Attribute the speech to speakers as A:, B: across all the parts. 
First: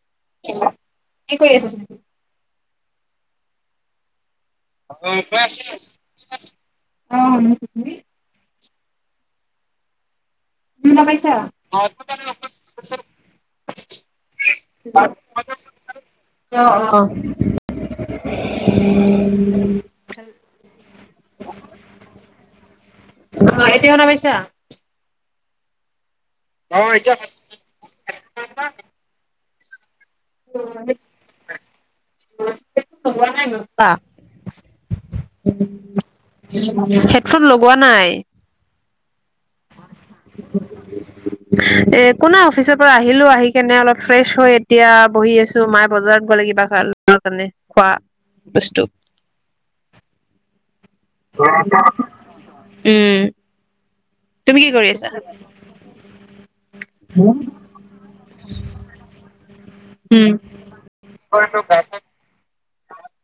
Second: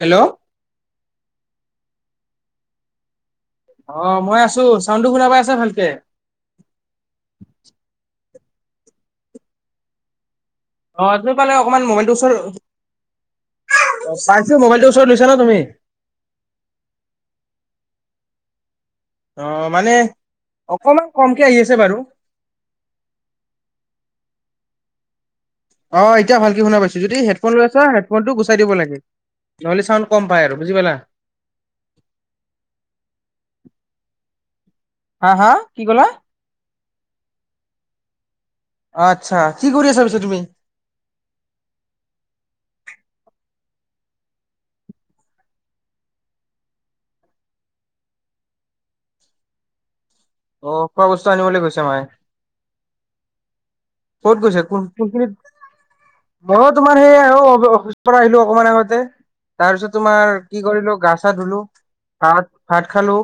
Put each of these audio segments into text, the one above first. A: Hello.
B: কি কৰি আছা? [unintelligible]
A: অ', মই আছো
B: [inaudible] অ
A: চাউণ্ডটো শুনা পাই আছা ভালকে
B: শুনিছো, তুমি?
A: অ' তুমি পালে অকমান মবাইলটোৰ, অ' পাইছোঁ মোবাইলটো ওচৰত লৈছা ন তুমি?
B: [inaudible]
A: অ', মানে অকমান কমকে আহি আছে বাৰু। অহ এ তিয়া ভালকে শুনা পাইছো, যদি হেডফোন লৈ আছা হেডফোনটো গুচাই দিব লাগে। নহ'লে চাউণ্ড কম পাই আৰু বুজি পালা
B: [unintelligible]
A: হা হা কি ক'লা
B: হেডফোন লগোৱা নাই।
A: আত
B: একো নাই, অফিচৰ পৰা আহি হিলো আহি কিনে অলপ ফ্ৰেছ হৈ এতিয়া বহি আছো, মায়ে বজাৰত গ'লে কিবা আনিবৰ কাৰণে খোৱা বস্তু।
A: অ' খোৱা বস্তু আনিবলৈ গৈছে মায়ে?
B: উম
A: ক'ত
B: তুমি
A: গৈছে
B: কি
A: কোন
B: কৰি
A: কোন
B: আছা
A: খিনিত, মইয়ো তোমাৰ সেই আৰু অফিচৰ পৰা আহিলো অকমান আগতে। তাৰ পিছত
B: উম
A: তোমাৰ কি কৰিলো, গা চা ধুলো, ভাত ভাত খালো,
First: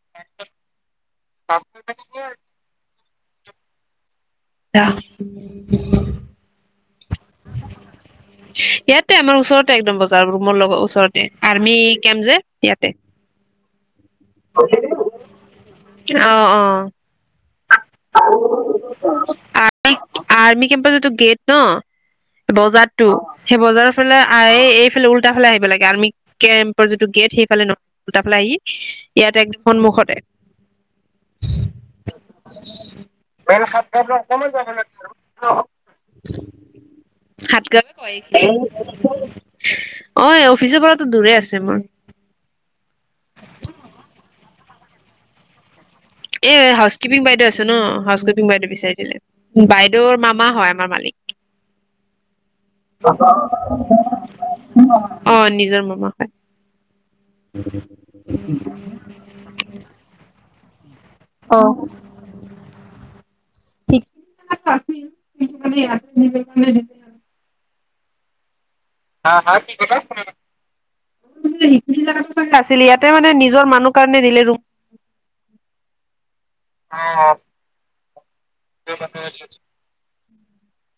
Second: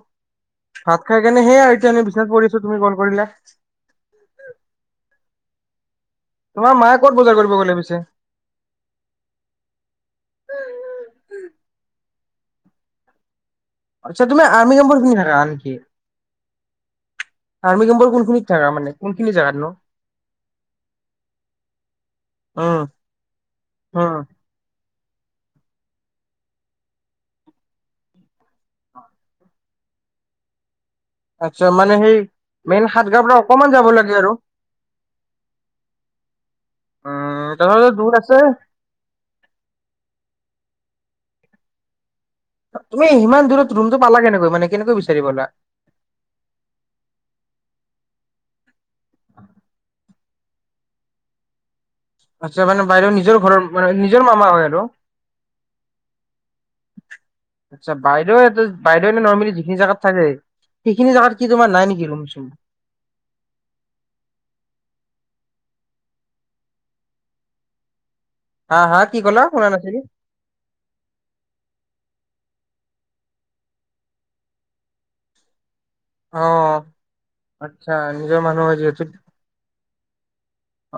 A: ভাত খাই কিনে সেয়া এতিয়া এনে বিছনাত পৰি আছো তুমি ক'ল কৰিলে
B: [unintelligible]
A: তোমাৰ মায়ে ক'ত বজাৰ কৰিব গ'লে পিছে?
B: ইয়াতে আমাৰ ওচৰতে একদম বজাৰ ৰুমৰ লগত ওচৰতে আৰ আমি কেম যে, ইয়াতে
A: আচ্ছা তুমি আৰ্মি কেম্পৰ খিনি থাকা নিকি?
B: অ অ
A: নো?
B: [inaudible] আৰ্মি কেম্পৰ যিটো গেট ন!
A: উম
B: বজাৰটো সেই বজাৰৰ
A: উম
B: ফালে আই এইফালে উল্টা ফালে আহিব লাগে, আৰ্মি কেম্পৰ যিটো গেট সেইফালে উল্টা ফালে আহি ইয়াত এক সন্মূখতে
A: আচ মানে সেই মেইন সাতগাঁওৰ পৰা অকমান যাব লাগে আৰু উম,
B: হাত গাঁৱে
A: [unintelligible]
B: কয়
A: দূৰ আছে।
B: এইখিনি অ এই অফিচৰ পৰাতো দূৰে আছে মোৰ
A: তুমি সিমান দূৰত ৰুমটো পালা কেনেকৈ? মানে কেনেকৈ বিচাৰি পালা?
B: এই হাউচ কিপিং বাইদেউ আছে ন, হাউচ কিপিং বাইদেউ বিচাৰি দিলে বাইদেউৰ মামা হয়, আমাৰ মালিক।
A: আচ্ছা মানে বাইদেউ নিজৰ ঘৰৰ মানে নিজৰ মামা হয় আৰু
B: অ নিজৰ মামা হয়
A: আচছা বাইদেউ, বাইদেউ নৰ্মেলি যিখিনি জাগাত থাকে। সেইখিনি জাগাত কি
B: অ
A: তোমাৰ নাই নেকি তোমাৰ ৰুম, চোম?
B: [unintelligible]
A: হা হা কি ক'লা
B: [unintelligible]
A: শুনা নাছিলো?
B: [unintelligible] ইয়াতে মানে নিজৰ মানুহ কাৰণে দিলে ৰুম
A: অ', আচ্ছা নিজৰ মানুহৰ যিহেতু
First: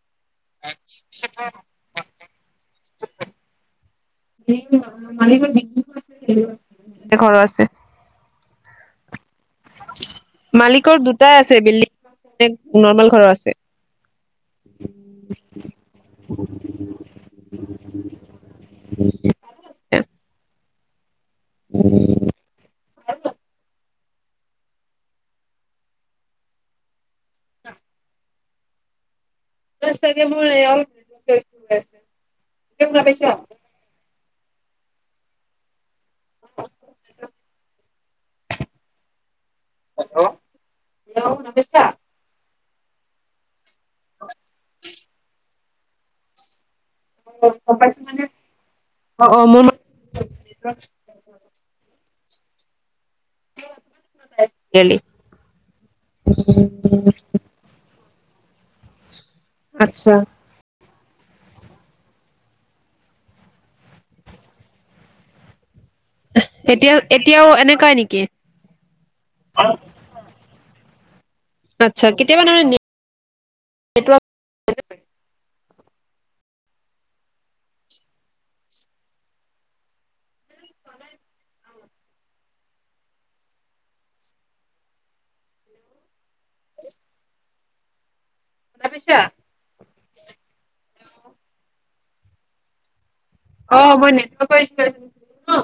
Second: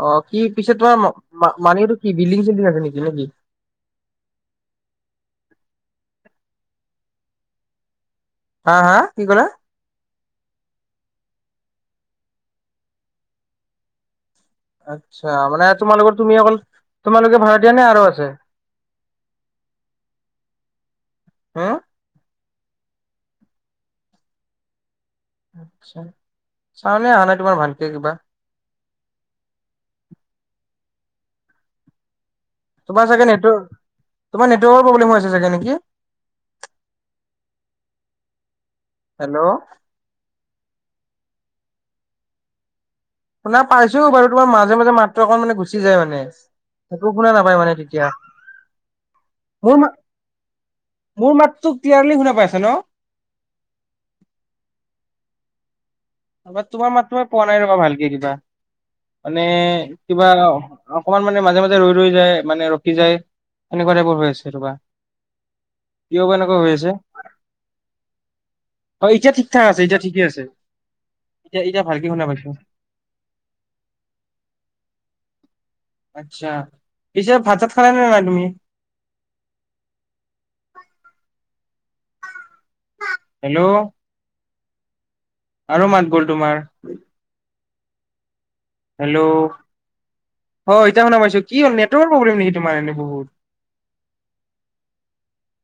A: অ' কি পিছে তোমাৰ মানুহটো কি বিল্ডিং চিল্ডিং আছে নেকি নেকি?
B: ঘৰ আছে।
A: হা হা কি ক'লা?
B: মালিকৰ দুটাই আছে বিল্ডিং নৰ্মেল ঘৰৰ আছে।
A: আচ্ছা মানে তোমালোকৰ তুমি অকল তোমালোকে ভাড়া দিয়া নে আৰু আছে হা
B: হয়।
A: আ চাউনে অহা নাই তোমাৰ ভালকে কিবা
B: চাগে মোৰ নছে
A: তোমাৰ চাগে সেইটো তোমাৰ নেটৱৰ্কৰ প্ৰব্লেম হৈ আছে চাগে নেকি?
B: [inaudible]
A: হেল্ল'।
B: [unintelligible]
A: শুনা পাইছো বাৰু, তোমাৰ মাজে মাজে মাতটো অকল মানে গুচি গুছি যায় মানে। একো শুনা নাপায় মানে তেতিয়া,
B: অ অ
A: মোৰ মা, মোৰ মাতটো ক্লিয়াৰলি শুনা পাইছা ন'?
B: [unintelligible]
A: [unintelligible] তোমাৰ মাতটোহে তোমাৰ পোৱা নাই ৰ'বা, ভালকে কিবা। মানে
B: আচ্ছা
A: কিবা অকণমান মানে মাজে মাজে ৰৈ ৰৈ যায়, মানে ৰখি যায়, এনেকুৱা টাইপৰ হৈ আছে ৰ'বা। কিয় বা এনেকুৱা হৈ আছে।
B: এতিয়া এতিয়াও এনেকুৱাই নেকি
A: অ', এতিয়া ঠিক ঠাক আছে, এতিয়া ঠিকে আছে। এতিয়া এতিয়া ভালকে
B: আচ্ছা,
A: শুনা
B: কেতিয়াবা
A: পাইছো
B: তাৰমানে [unintelligible] নেটৱৰ্ক
A: আচ্ছা, পিচে ভাত-চাত খালা নে নাই তুমি? হেল্ল'। আৰু মাত গ'ল তোমাৰ। হেল্ল'? হয়, এতিয়া শুনা পাইছো কি হল, নেটৱৰ্কৰ প্ৰব্লেম নেকি তোমাৰ এনে বহুত?
B: অ', মই নেটৱৰ্কৰ। [unintelligible]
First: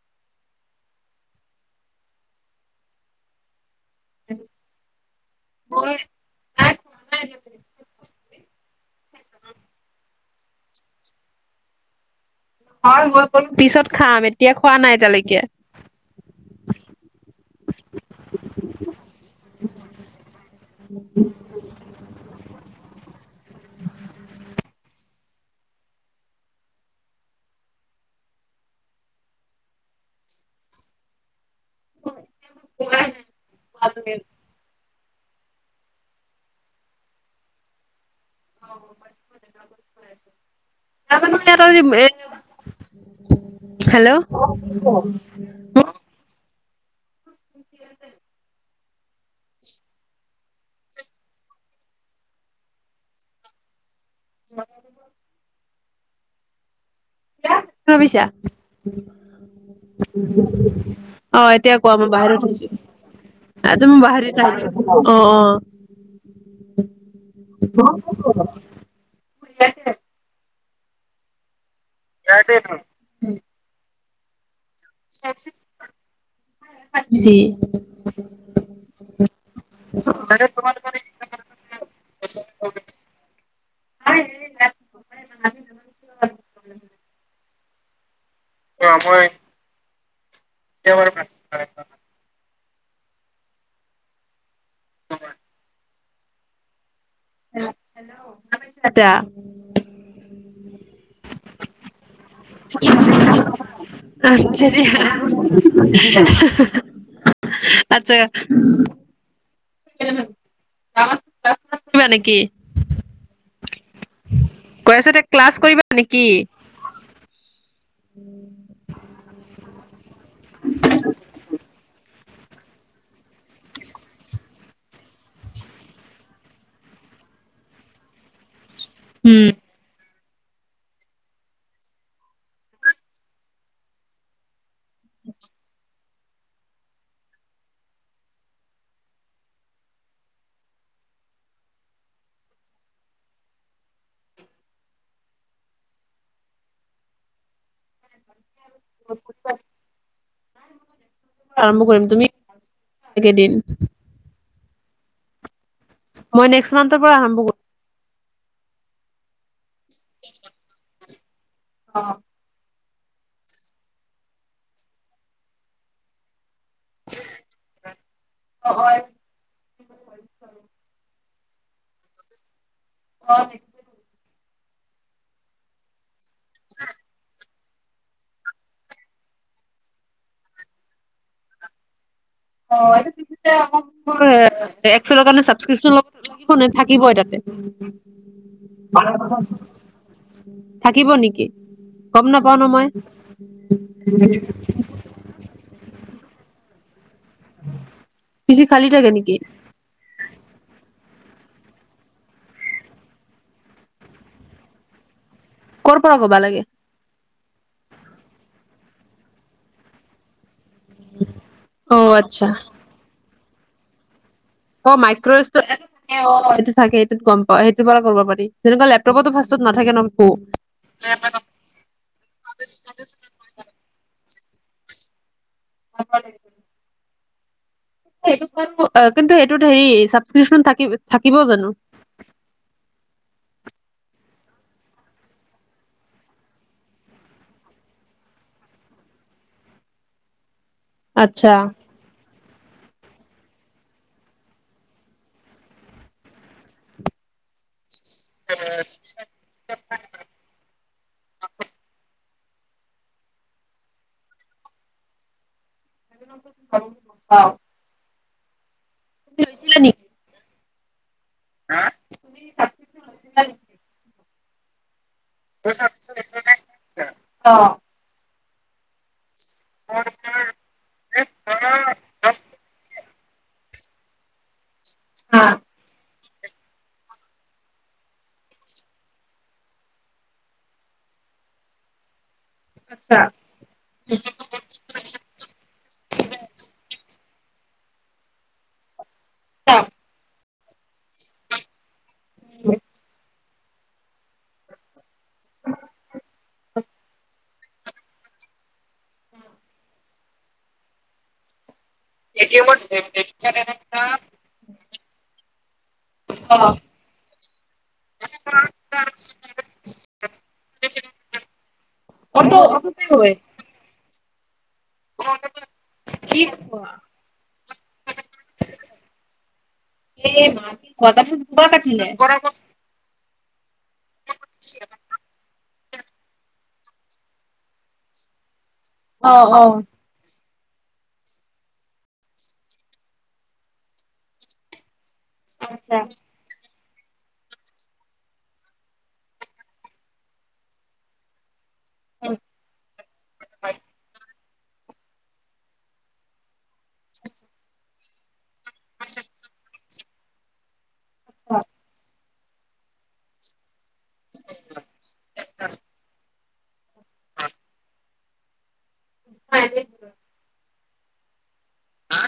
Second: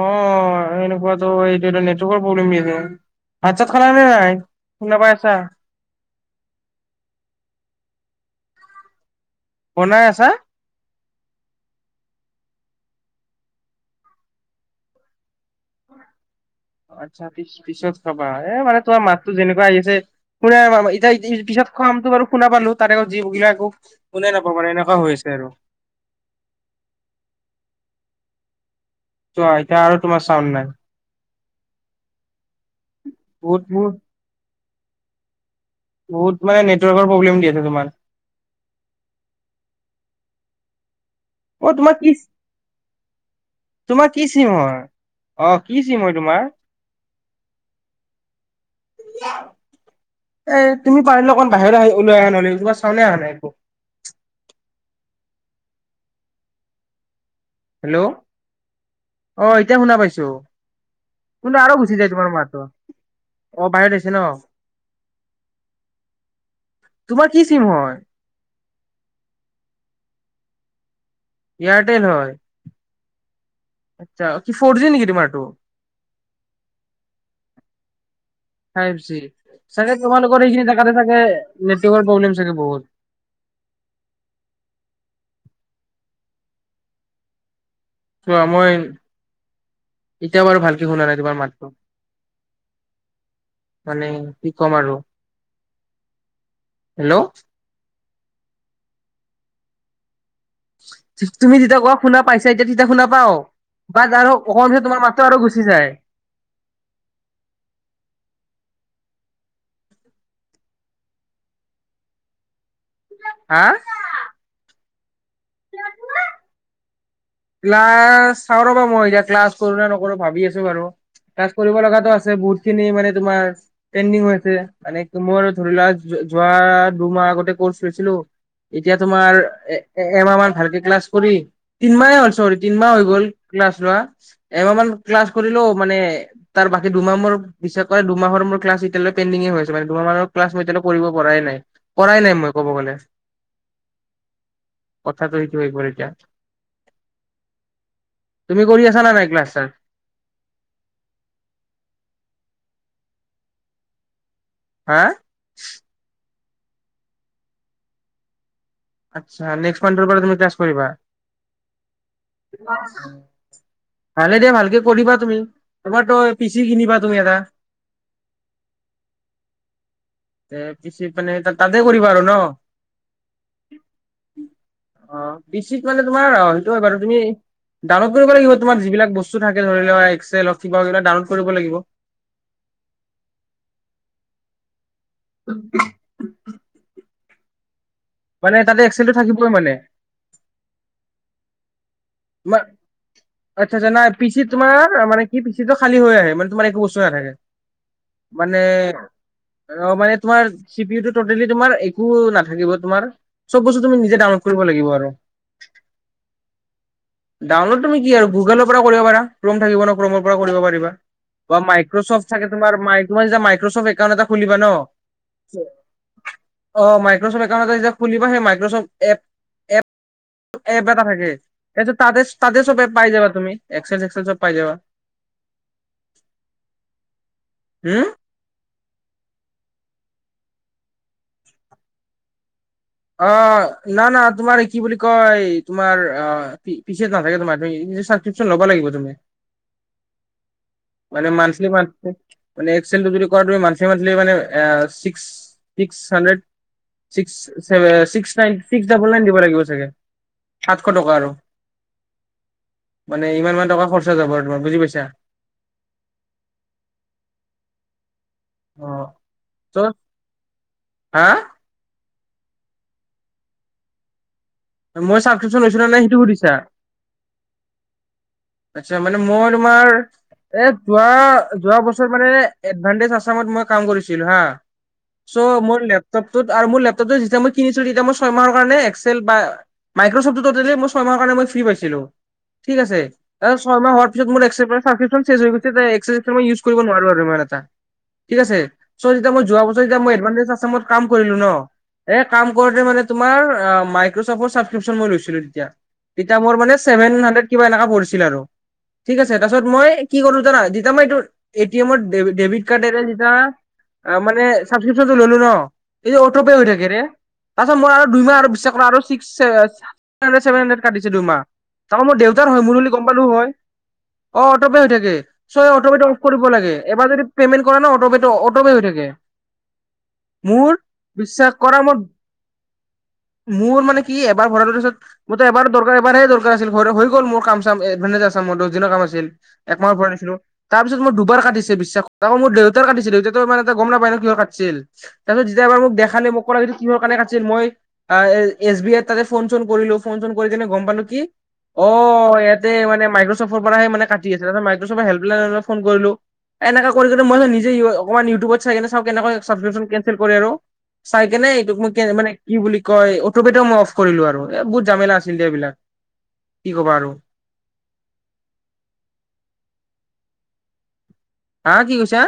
A: অ', এনেকুৱাতো এইটো এটা নেটৱৰ্কৰ প্ৰব্লেম [unintelligible] [unintelligible] খালা নে নাই? শুনা পাই আছা? বনাই আছা?
B: হয়, মইো কলো পিছত খাম, এতিয়া খোৱা নাই এতিয়ালৈকে।
A: অ', আচ্ছা, পিছত খাবা। এ, মানে তোমাৰ মাততো যেনেকুৱা আহি আছে [unintelligible] পিছত খামটো বাৰু শুনা পালো, তাৰে [unintelligible] একো শুনাই নাপাওঁ মানে, এনেকুৱা হৈ হৈছে আৰু। চোৱা, এতিয়া আৰু তোমাৰ চাউন নাই। [inaudible] [unintelligible] বহুত মানে, নেটৱৰ্কৰ প্ৰব্লেম দি আছে তোমাৰ। অ তোমাৰ কি
B: [unintelligible] [unintelligible]
A: তোমাৰ
B: হেল্ল'।
A: কি চিম হয়? অ কি চিম হয় তোমাৰ [unintelligible] এ তুমি পাৰিলে অকণ বাহিৰলে আহি-ওলাই আহা নহ'লে, একো চাউণ্ডেই অহা নাই একো।
B: [unintelligible] [unintelligible]
A: হেল্ল'
B: ভাৱিছা,
A: অ এতিয়া শুনা পাইছো
B: অ',
A: কিন্তু আৰু
B: এতিয়া কোৱা
A: গুচি যায়
B: মই
A: তোমাৰ
B: বাহিৰত
A: মাতটো অ
B: আহিছোঁ। তুমি
A: আহিছে ন।
B: বাহিৰত আহি-অ' অ'
A: তোমাৰ কি চিম হয়?
B: [unintelligible]
A: এয়াৰটেল হয়।
B: উম
A: আচ্ছা কি ফ'ৰ জি নেকি তুমাৰ টো?
B: সি
A: ফাইভ জি, চাগে তোমালোকৰ এইখিনি জাগাতে চাগে নেটৱৰ্কৰ প্ৰব্লেম চাগে বহুত।
B: [unintelligible]
A: চোৱা মই এতিয়াও বাৰু ভালকে শুনা নাই তোমাৰ মাতটো। মানে কি কম আৰু হেল্ল'
B: দা
A: তুমি জিতিয়া কোৱা। শুনা পাইছে এতিয়া, তেতিয়া শুনা পাও, বাট আৰু
B: আচ্ছা
A: অকমান পিছত
B: দিয়া
A: তোমাৰ মাতটো আৰু গুচি যায়।
B: বা নেকি?
A: হা
B: কৈ আছে তে ক্লাছ কৰিবা নেকি?
A: ক্লাছ, চাওঁ ৰ'বা মই এতিয়া ক্লাছ কৰো নে নকৰো ভাবি আছো বাৰু, ক্লাছ কৰিব লগা আছে বহুতখিনি মানে তোমাৰ পেণ্ডিং হৈ আছে। মানে তোমাৰো ধৰি লোৱা জ যোৱা দুমাহ আগতে ক'ৰ্চ লৈছিলো। এতিয়া তোমাৰ
B: উম
A: এ, এ এমাহ মান ভালকে ক্লাছ কৰি তিনমাহ এ হ'ল চৰি তিনমাহ হৈ গ'ল ক্লাছ লোৱা, এমাহ মান ক্লাছ কৰিলোঁ মানে তাৰ বাকী দুমাহ মোৰ বিশ্বাস কৰা দুমাহৰ মোৰ ক্লাছ এতিয়ালে পেণ্ডিঙ এ হৈ আছে, মানে দুমাহ মানৰ ক্লাছ মই এতিয়ালে কৰিব পৰাই নাই, কৰাই নাই মই ক'ব গ'লে, কথাটো সেইটো হৈ গ'ল এতিয়া। তুমি কৰি আছা নে নাই ক্লাছ-চাচ?
B: আৰম্ভ কৰিম, তুমি একেদিন
A: হা
B: মই নেক্সট মান্থৰ পৰা আৰম্ভ কৰিম।
A: আচ্ছা, নেক্সট মান্থৰ পৰা তুমি ক্লাছ কৰিবা।
B: অ।
A: ভালে দিয়া ভালকে কৰিবা তুমি, তোমাৰ তো পিচি কিনিবা তুমি এটা, তে পিচি মানে তাতে কৰিবা আৰু ন?
B: অ', বি
A: অ', পি চি ত মানে তোমাৰ, সেইটো হয় বাৰু তুমি ডাউনলোড কৰিব লাগিব তোমাৰ যিবিলাক বস্তু থাকে ধৰি লোৱা এক্সেল হওক কিবা হওক সেইবিলাক ডাউনলোড কৰিব লাগিব।
B: অ', [unintelligible] এক্সেলৰ কাৰণে ছাবচক্রিপচন লব লাগিব নে? থাকিবই তাতে? [inaudible]
A: মানে তাতে এক্সেলটো থাকিবই মানে
B: [unintelligible] থাকিব নিকি?
A: মা, আটচ্ছা-চ্ছা নাই, পি চিত তোমাৰ মানে কি পি চি টো খালী হৈ আহে মা তোমাৰ একো বস্তু নাথাকে মানে,
B: পিছে খালি থাকে নেকি
A: অ', মানে তোমাৰ চি পি ও টো ত'তেলি একো নাথাকিব তোমাৰ চব বস্তু তুমি নিজে ডাউনলোড কৰিব লাগিব আৰু
B: কৰ পৰা কবা লাগে?
A: ডাউনলোড তুমি কি আৰু গোগলৰ পৰা কৰিব পাৰা, ক্ৰম থাকিব নহয় ক্ৰমৰ পৰা কৰিব পাৰি বা
B: অ
A: মাইক্ৰচফট থাকে
B: আচ্ছা
A: তোমাৰ, মাইক তোমাৰ যেতিয়া মাইক চফ্ট একাউণ্ট এটা খুলিবা ন
B: অ মাইক্ৰচফ্ট অ এইটো থাকে এটোত
A: মাইক্ৰচফ্ট
B: গম পাওঁ
A: একাউণ্ট এটা
B: সেইটো
A: যেতিয়া
B: পৰা কৰিব
A: খুলিবা সেই
B: পাৰি
A: মাইক্ৰচফ্ট
B: যেনেকুৱা
A: এপ
B: লেপটপতো ফাৰ্ষ্টত নাথাকে ন
A: এটো তাতে-তাতে চবে পাই যাবা তুমি, এক্সেল সেক্সেল চব পাই যাবা
B: [unintelligible]
A: হুম
B: [unintelligible] কিন্তু সেইটোত হেৰি ছাবস্ক্ৰিপশ্যন থাকি-থাকিব জানো?
A: অ', ন ন তোমাৰ কি বুলি কয় তোমাৰ পিচিঅ'ত নাথাকে তোমাৰ ছাবক্ৰিপচন ল'ব লাগিব তুমি। মানে
B: আচ্ছা
A: মান্থলি মান্থলি মানে এক্সেলটো যদি কৰা তুমি মান্থলি মান্থলি মা এ six six hundred six seven six nine six double nine দিব লাগিব চাগে এশ টকা আৰু মানে ইমানমান টকা খৰচা যাব আৰু তোমাৰ বুজি পাইছা?
B: [unintelligible]
A: অ ত
B: [unintelligible] নি
A: হা?
B: হা [unintelligible]
A: মই ছাবস্ক্ৰিপশ্যন লৈচিলো নাই সেইটো সুধিছা আচ্ছা মানে। মই তোমাৰ, এ যোৱা-যোৱা বছৰ মানে এডভাণ্টেজ আ। ত মই কাম কৰিছিলো হা। চ' মোৰ লেপটপ। তোত আৰু মোৰ লেপটপ যেতিয়া মই কিনিছিলোঁ তেতিয়া মই ছয় মাহৰ কাৰণে এক্সেল বা মাইক্ৰচফ্টটো ট'তেলি মই ছয় মাহৰ কাৰণ মই ফ্ৰী পাইছিলোঁ। ঠিক আছে। এ ছয়মাহ হোৱাৰ পিছত মোৰ এক্সেলৰ চাবক্ৰিপচন শেষ হৈ গৈছে এক্সেল থেক্সেল উঁইছ কৰিব নোৱাৰোঁ আৰু মানে। অ, ঠিক আছে। চ', যেতিয়া মোৰ যোৱা বছৰৰে যেতিয়া মোৰ এডভাণ্টেজ আসাম। সামত মই কাম কৰিলোঁ নহ। এ কাম কৰোঁতে মানে তোমাৰ। মাইক্ৰচফ্টৰ ছাবক্ৰিপচন মই লৈছিলো। [unintelligible] তেতিয়া মোৰ মানে চেভেন হান্দ্ৰেড। কিবা এনেকুৱা কৰিছে। তাকে ঠিক আছে তাৰপিচত মই কি কৰোঁ জনা যেতিয়া মই এইটো। এটিএমৰ দেভিত-দেভিতকাৰ্ডৰে যেতিয়া মানে চাবক্ৰিপচনটো ললো নহ। এই অটপে হৈ থাকে ৰে তাৰপিচত মই আৰু দুইমাহ আৰু বিশ্বাস আৰু six seven six hundred seven hundred কাটিছে দুইমাহ তাকো মোৰ দেউতাৰ হয় মোৰ। গম পালোঁ হয়। অত। অট'পে হৈ থাকে চোৱা অট'পে অফ কৰিব লাগে এবাৰ যদি পেমেণ্ট কৰা নহ অট'পেটো অট'পে হৈ থাকে মোৰ বিশ্বাস কৰা মই মোৰ মানে কি ভৰালো তাৰপিছত এবাৰ কি। দৰকাৰ পাৰে দৰকাৰ আছিল, হৈ গ'ল মোৰ কাম। Advantage Assam model. দুদিনৰ কাম আছিল, একমাহত ভৰাই দিছিলোঁ। তাৰ পিছত মোৰ দুৱাৰ কাটিছে, বিশ্বাস কৰা তাকো মোৰ দেউতাৰ কাটিছিল, দেউতা মানে ইমানতা গম নাপায় কিয় কাটিছিল? তাৰ পিছত যেতিয়া মোক দেখালে মোক ক'লে। কিহৰ কাৰণে কাটিছিল, মই এচবিআইৰ তাতে ফোন -চোন কৰিলোঁ ফোন -চোন কৰিকিনে গম পালোঁ কি? অ য়েত। দেই মানে মাইক্ৰচফ্টৰ পৰাই মানে কাট। আছে মাইক্ৰচফ্টৰ হেল্পলাইনট ফোন কৰিলোঁ। এনেকৈ কৰি যদি মই নিজে উৱাৰ অ। অকমান ইউটিউবত। চাওঁ, কেনেকৈ চাবক্ৰিপচন কেন। [unintelligible] কৰে আৰু। চায় কেনে এইটো মোক কে মানে কি বুলি কয়, অটপিটো কৰিলো আৰু এই বহুত ঝামেলা আছিল যে এইবিলাক। কি কবা আৰু।
B: [inaudible]
A: হা, কি কৈছা?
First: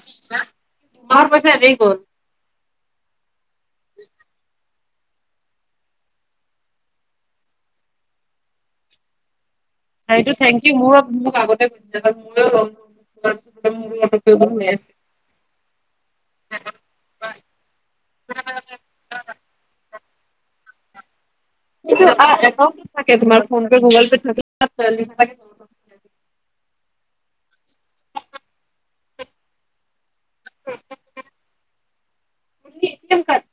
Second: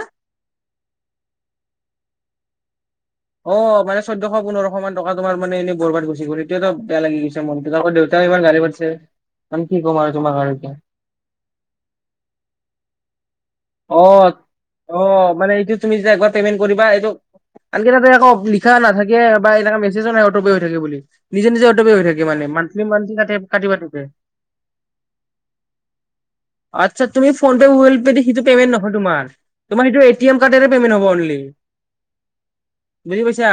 B: মাহৰ পইচা এনে গ'ল।
A: অ মানে চৈধ্যশ পোন্ধৰশ মান টকা তোমাৰ মানে এনে বৰবাত গুছি গ'ল। এইটো এটা বেয়া লাগি গৈছে মনতো আকৌ দেউতাই এইবাৰ [unintelligible]
B: আৰু এইটো থেংক ইউ মোৰ মোক আগতে [unintelligible]
A: অ
B: মোৰো অট'পে অন হৈ আছে।
A: অ মানে এইটো তুমি যে একবাৰ পেমেন্ট কৰিবা এইটো আনকি তাতে আকৌ লিখা নাথাকে বা এনেকা মেচেজও নাহে অটো থাকে বুলি। নিজে নিজে অট'পে হৈ
B: এইটো
A: থাকে
B: এটা
A: মানে মান্থলি
B: একাউণ্ট থাকে
A: মান্থলি কাটে
B: তোমাৰ ফ'ন
A: কাটিব
B: পে
A: থাকে
B: গুগল পে থাকে [unintelligible]
A: আচ্ছা তুমি ফ'ন পে গুগল পে দি সেইটো পেমেণ্ট নহয় তোমাৰ তোমাৰ সেইটো এটিএম কাৰ্ডেৰে পেমেণ্ট হ'ব অনলি। বুজি পাইছা।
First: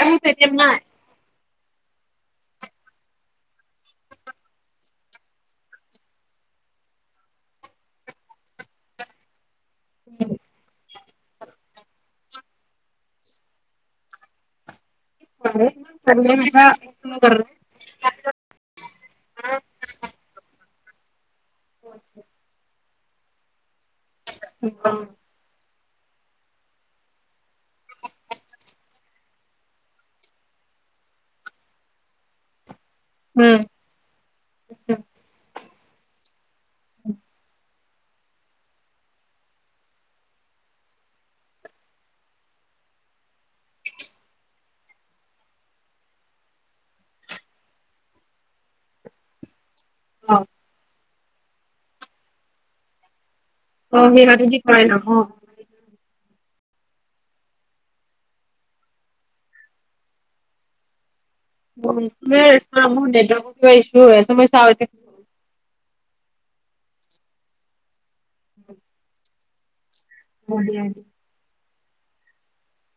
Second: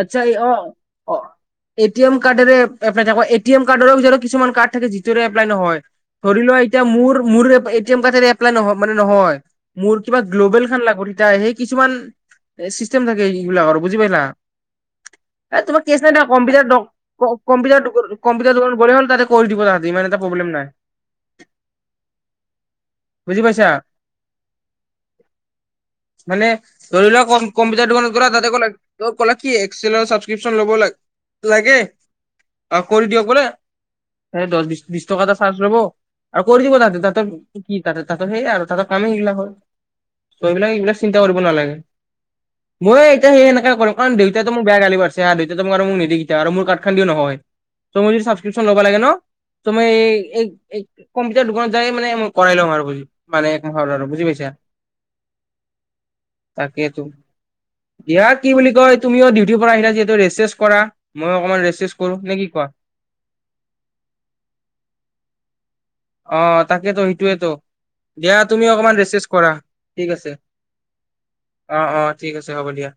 A: আচ্ছা এই অ অ। এটিএম কাৰ্ডেৰে এটিএম কাৰ্ডৰো কিছুমান কাৰ্ড থাকে যিটোৰে এপ্লাই নহয় ধৰি লোৱা এতিয়া মোৰ মোৰ এটিএম কাৰ্ডেৰে এপ্লাই নহয় মানে নহয়। মোৰ কিবা গ্ল'বেল খান লাগ এতিয়া সেই কিছুমান চিষ্টেম থাকে এইবিলাকৰ বুজি পালা। এ তোমাৰ কেচ নাই দিয়া কম্পিউটাৰ
B: বাৰু।
A: দক-কম্পিউটাৰ দোকানতে গ'লে হ'ল তাতে কৰি দিব তাহাতি ইমান এটা প্ৰব্লেম নাই।
B: [inaudible]
A: বুজি পাইছা?
B: অ।
A: মানে ধৰি লোৱা কম্পিউটাৰ দোকানত গ'লা তাতে গৈ ক'লা কি এক্সেলৰ ছাবস্ক্ৰিপচন ল'ব লাগে। অ কৰি দিয়ক
B: উম
A: বোলে দশ বিশ টকা এটা চাৰ্জ লব। আৰু কৰি দিব তাতে তাতে কি তাতে তাহাতৰ সেয়াই আৰু তাহাতৰ কামেই এইবিলাক হয় এইবিলাক এইবিলাক চিন্তা কৰিব নালাগে মইয়ো এতিয়া সেই এনেকে কৰিম কাৰণ দেউতাইতো মোক বেয়া গালি পাৰিছে আৰু দেউতা মোক আৰু মোক নিদিয়ে কেতিয়াও আৰু মোৰ কাৰ্ড খন দিও নহয় চ মোৰ যদি ছাবস্ক্ৰিপচন ল'ব লাগে ন ত মই এই এই কম্পিউটাৰ দোকান যায়ে মানে কৰাই ল'ম আৰু বু
B: অ [unintelligible] কৰে ন।
A: তাকেতো, দিয়া কি বুলি কয় তুমিও ডিউটিৰ পৰা আহিলা যিহেতু ৰেষ্ট চেষ্ট কৰা। মই অকমান ৰেষ্ট চেষ্ট কৰো নে কি কোৱা
B: [inaudible]
A: অ! তাকেইেতো, সেইটোৱেতো, দিয়া তুমি অকণমান ৰেচ চেছ কৰা। ঠিক আছে
B: অ!
A: অ অ ঠিক আছে হ'ব দিয়া।